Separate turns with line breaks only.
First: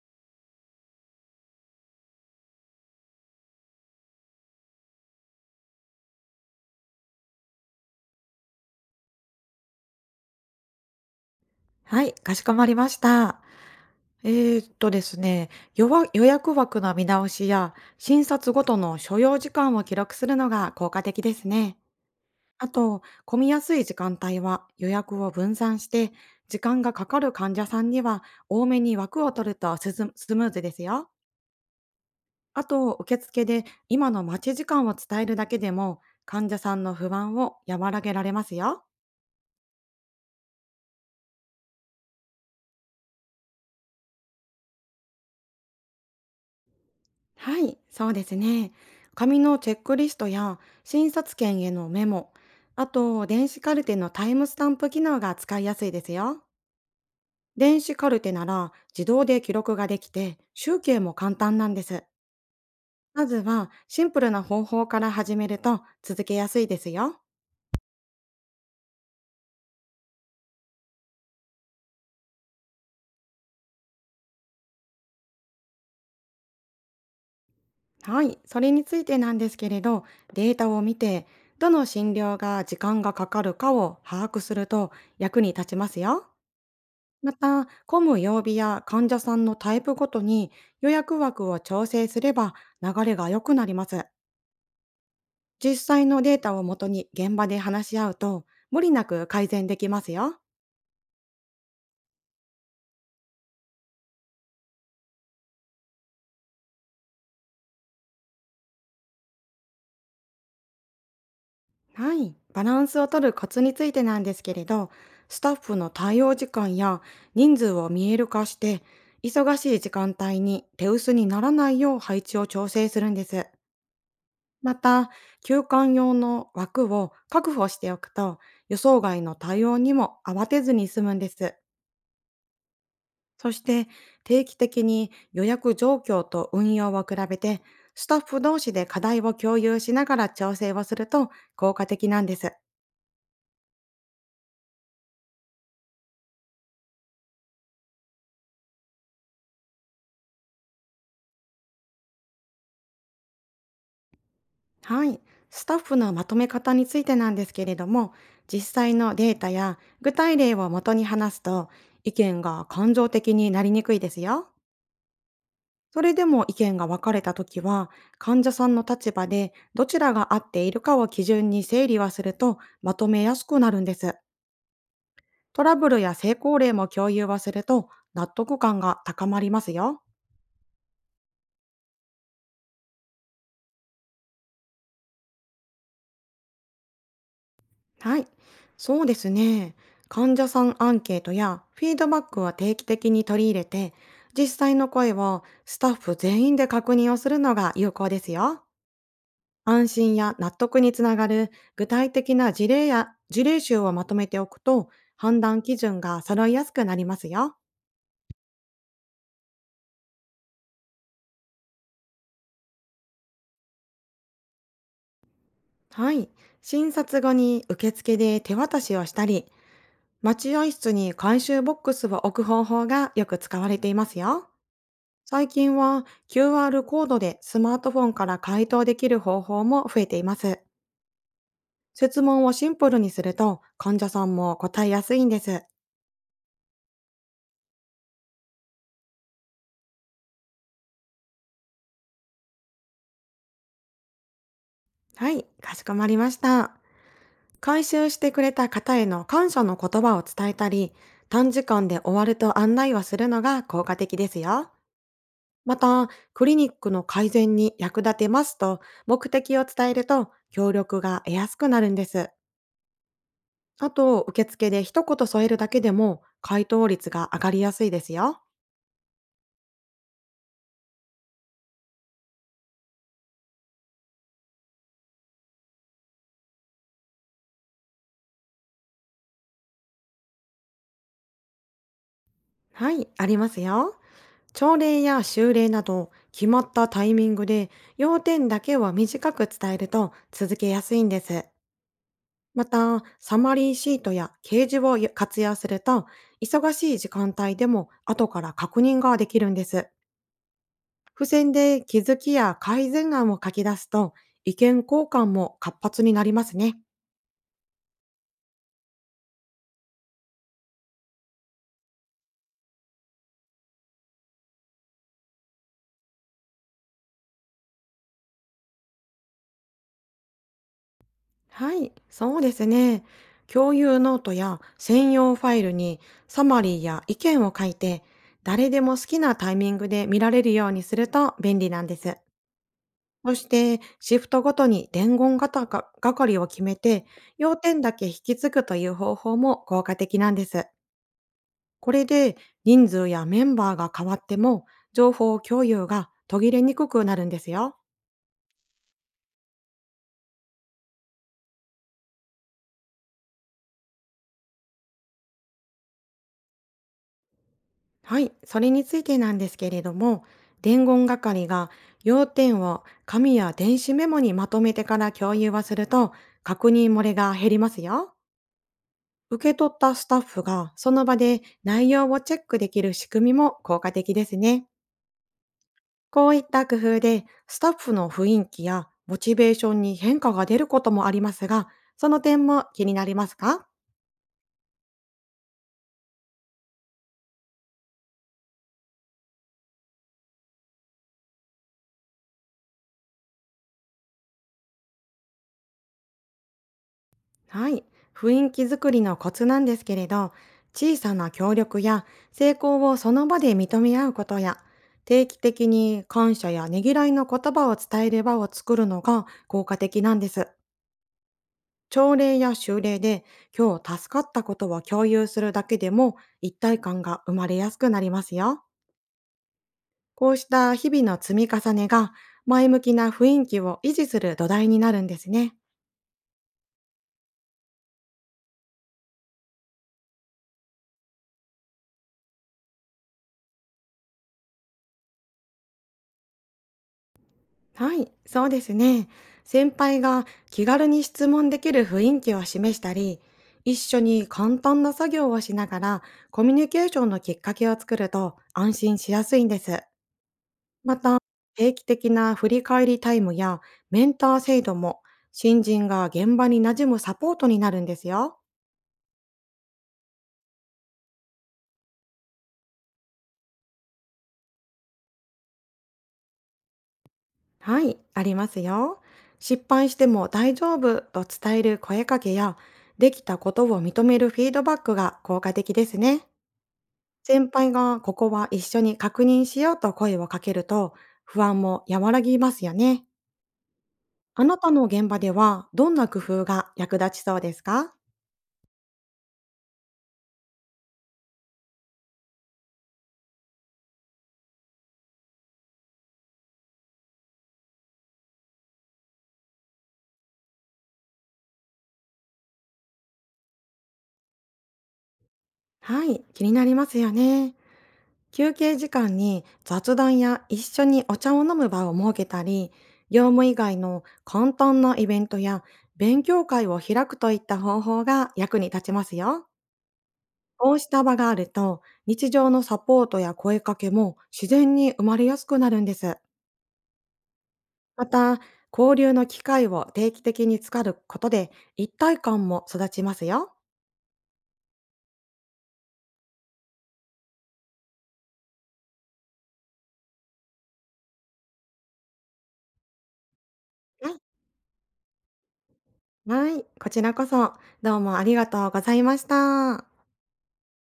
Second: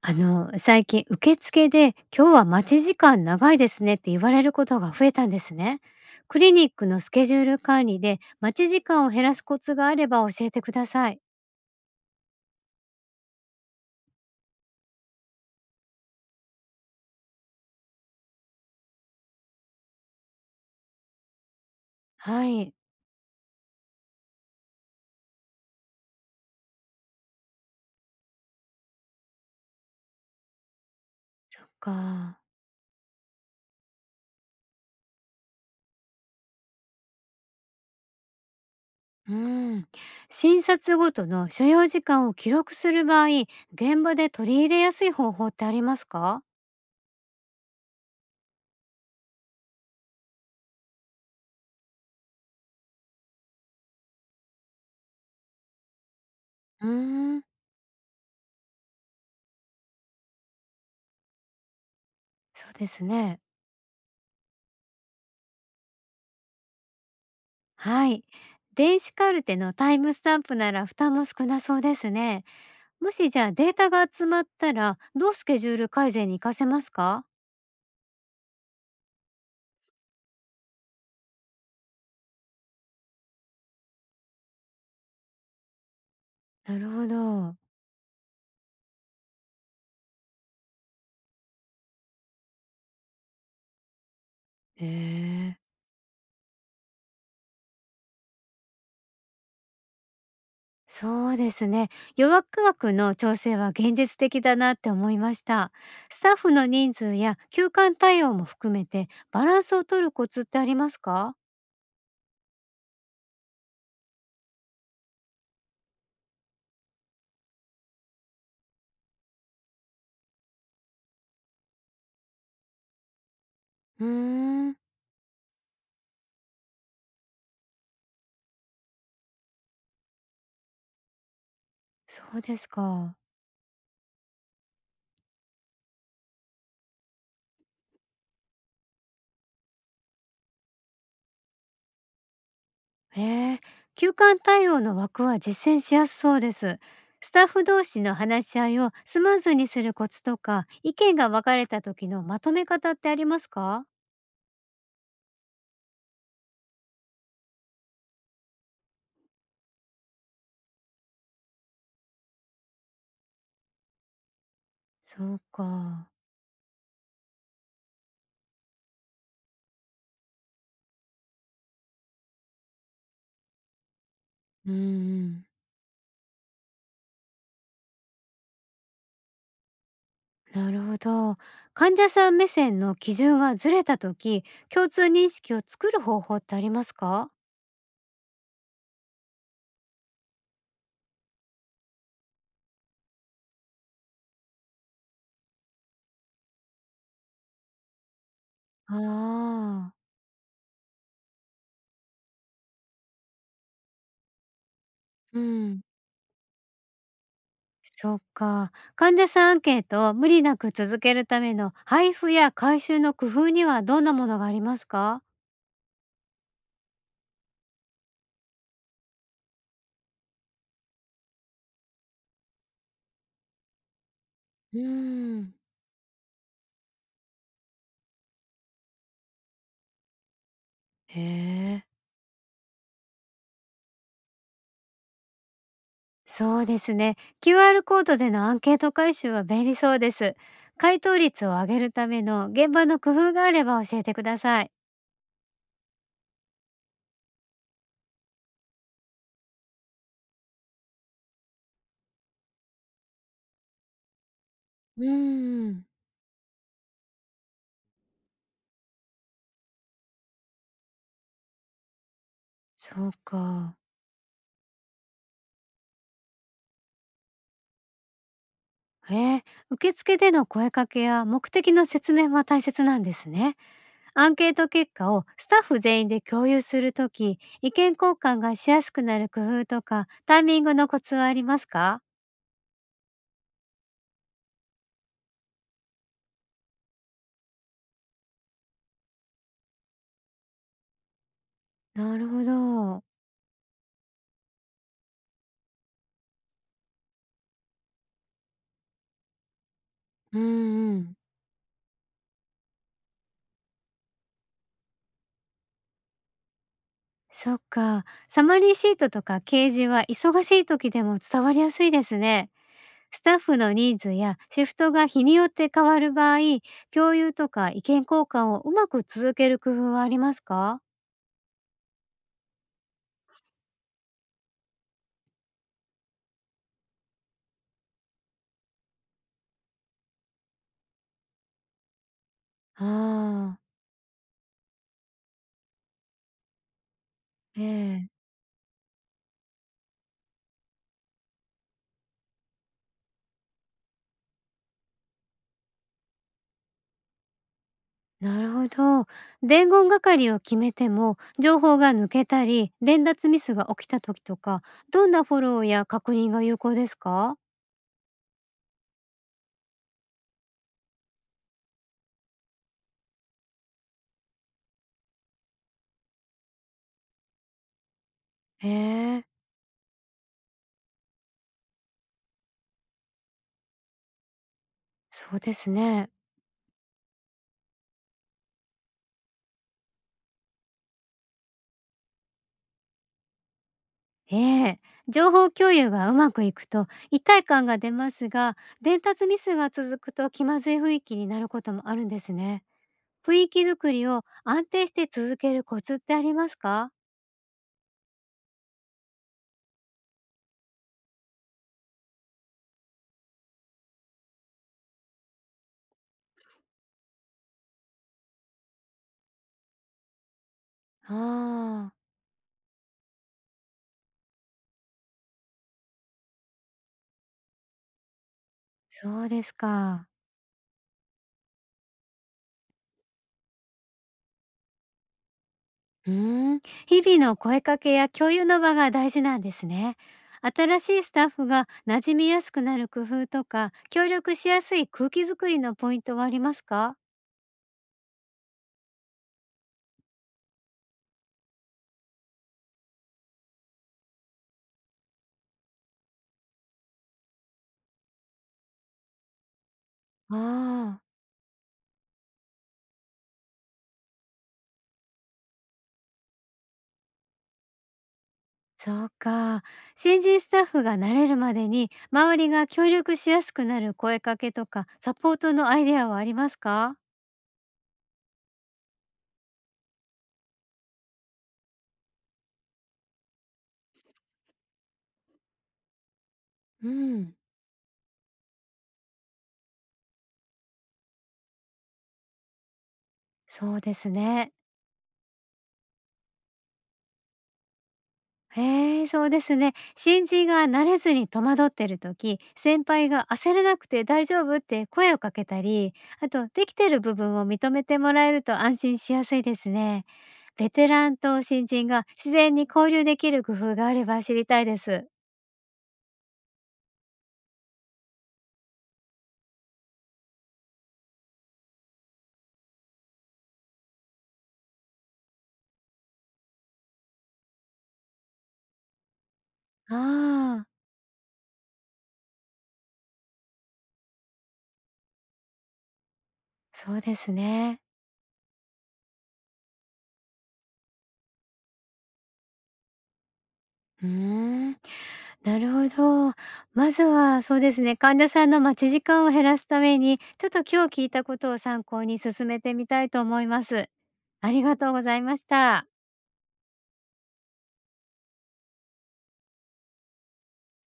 最近受付で「今日は待ち時間長いですね」って言われることが増えたんですね。クリニックのスケジュール管理で待ち時間を減らすコツがあれば教えてください。
はい、かしこまりました。えですね、予約枠の見直しや診察ごとの所要時間を記録するのが効果的ですね。
は
あ
い、
と、混みやすい時間帯は予約を分散して、時間がかかる患者さんには多めに枠を取るとスムーズですよ。
そっか。
あと、受付で今の待ち時間を伝えるだけでも患者さんの不安を和らげられますよ。
うん。診察ごとの所要時間を記録する場合、現場で取り入れやすい方法ってありますか？
はい、そうですね。紙のチェックリストや診察券へのメモ、あと電子カルテのタイムスタンプ機能が使いやすいですよ。
うーん、
電子カルテなら自動で記録ができて集計も簡単なんです。
そうです
まず
ね。
はシンプルな方法から始めると続けやすいですよ。
はい。電子カルテのタイムスタンプなら負担も少なそうですね。もしじゃあデータが集まったら、どうスケジュール改善に活かせますか？
はい、それについてなんですけれど、データを見て、どの診療が時間がかかるかを把握すると役に立ちますよ。
なるほ
ま
ど。
た、混む曜日や患者さんのタイプごとに予約枠を調整すれば、流れが良くなります。
へえ。
実際のデータをもとに現場で話し合うと、無理なく改善できますよ。
そうですね。予約枠の調整は現実的だなって思いました。スタッフの人数や休館対応も含めてバランスを取るコツってありますか？
はい。バランスを取るコツについてなんですけれど、スタッフの対応時間や人数を見える化して、忙しい時間帯に手薄にならないよう配置を調整するんです。
うーん、
また、休館用の枠を確保しておくと、予想外の対応にも慌てずに済むんです。
そうですか。
そして、定期的に予約状況と運用を比べて、スタッフ同士で課題を共有しながら調整をすると効果的なんです。
へえ、休館対応の枠は実践しやすそうです。スタッフ同士の話し合いをスムーズにするコツとか、意見が分かれた時のまとめ方ってありますか？
はい。スタッフのまとめ方についてなんですけれども、実際のデータや具体例を元に話すと、意見が感情的になりにくいですよ。
そう
そ
か。
れでも意見が分かれたときは、患者さんの立場でどちらが合っているかを基準に整理はすると、まとめやすくなるんです。
うんん。
トラブルや成功例も共有はすると、納得感が高まりますよ。
なるほど。患者さん目線の基準がずれた時、共通認識を作る方法ってありますか？
はい。そうですね。患者さんアンケートやフィードバックは定期的に取り入れて、実際の声をスタッフ全員で確認をするのが有効ですよ。
あ
安
あー、
心や納得につながる具体的な事例や事例集をまとめておくと、
う
判断基
ん。
準が揃いやすくなりますよ。
そっか。患者さんアンケートを無理なく続けるための配布や回収の工夫にはどんなものがありますか？
はい。診察後に受付で手渡しをしたり、待合室に回収ボックスを置く方法がよく使われていますよ。
うー
最
ん。
近は QR コードでスマートフォンから回答できる方法も増えています。
へえ。
設問をシンプルにすると、患者さんも答えやすいんです。
そうですね。QR コードでのアンケート回収は便利そうです。回答率を上げるための現場の工夫があれば教えてください。
はい、かしこまりました。回収してくれた方への感謝の言葉を伝えたり、短時間で終わると案内はするのが効果的ですよ。
うー
ま
ん、
た、クリニックの改善に役立てますと目的を伝えると、協力が得やすくなるんです。
そうか。
あと、受付で一言添えるだけでも回答率が上がりやすいですよ。
えー、受付での声かけや目的の説明も大切なんですね。アンケート結果をスタッフ全員で共有するとき、意見交換がしやすくなる工夫とか、タイミングのコツはありますか？
はい、ありますよ。朝礼や修礼など決まったタイミングで要点だけを短く伝えると、続けやすいんです。
なるほ
また、
ど。
サマリーシートや掲示を活用すると、忙しい時間帯でも後から確認ができるんです。
うんうん。
付箋で気づきや改善案を書き出すと、意見交換も活発になりますね。
そっか。サマリーシートとか掲示は忙しい時でも伝わりやすいですね。スタッフのニーズやシフトが日によって変わる場合、共有とか意見交換をうまく続ける工夫はありますか？
はい、そうですね。共有ノートや専用ファイルにサマリーや意見を書いて、誰でも好きなタイミングで見られるようにすると便利なんです。そし
ああ、
て、シフトごとに伝言型がか係を決めて、要点だけ
ええ、
引き継ぐという方法も効果的なんです。これで、人数やメンバーが変わっても、情報共有が途切れにくくなるんですよ。
なるほど。伝言係を決めても、情報が抜けたり、伝達ミスが起きた時とか、どんなフォローや確認が有効ですか？
はい、それについてなんですけれども、伝言係が要点を紙や電子メモにまとめてから共有はすると、確認漏れが減りますよ。
へえ、
受け取ったスタッフがその場で内容をチェックできる仕組みも効果的ですね。
そうですね。
こういった工夫で、スタッフの雰囲気やモチベーションに変化が出ることもありますが、その点も気になりますか？
ええ、情報共有がうまくいくと一体感が出ますが、伝達ミスが続くと気まずい雰囲気になることもあるんですね。雰囲気作りを安定して続けるコツってありますか？
はい。雰囲気づくりのコツなんですけれど、小さな協力や成功をその場で認め合うことや、定期的に感謝やねぎらいの言葉を伝える場を作るのが効果的なんです。
ああ、
朝礼や修礼で今日助かったことを共有するだけでも、一体感が生まれやすくなりますよ。
そうですか。
こうした日々の積み重ねが、前向きな雰囲気を維持する土台になるんですね。
うーん、日々の声かけや共有の場が大事なんですね。新しいスタッフが馴染みやすくなる工夫とか、協力しやすい空気作りのポイントはありますか？
はい、そうですね。先輩が気軽に質問できる雰囲気を示したり、一緒に簡単な作業をしながらコミュニケーションのきっかけを作ると、安心しやすいんです。ま
ああー。
た、定期的な振り返りタイムやメンター制度も、新人が現場に馴染むサポートになるんですよ。
そうか。新人スタッフが慣れるまでに、周りが協力しやすくなる声かけとか、サポートのアイデアはありますか？
はい、ありますよ。失敗しても大丈夫と伝える声かけや、できたことを認めるフィードバックが効果的ですね。
うん。
先輩がここは一緒に確認しようと声をかけると、不安も和らぎますよね。
そうです
あ
ね。
なたの現場ではどんな工夫が役立ちそうですか？
へえ、そうですね。新人が慣れずに戸惑ってる時、先輩が焦らなくて大丈夫って声をかけたり、あと、できてる部分を認めてもらえると安心しやすいですね。ベテランと新人が自然に交流できる工夫があれば知りたいです。
はい、気になりますよね。休憩時間に雑談や一緒にお茶を飲む場を設けたり、業務以外の簡単なイベントや勉強会を開くといった方法が役に立ちますよ。
ああ、
こうした場があると、日常のサポートや声かけも自然に生まれやすくなるんです。
そうですね。
また、交流の機会を定期的に使うことで一体感も育ちますよ。
うーん、なるほど。まずはそうですね、患者さんの待ち時間を減らすために、ちょっと今日聞いたことを参考に進めてみたいと思います。
はい、
ありがとうございました。
はい、こちらこそどうもありがとうございました。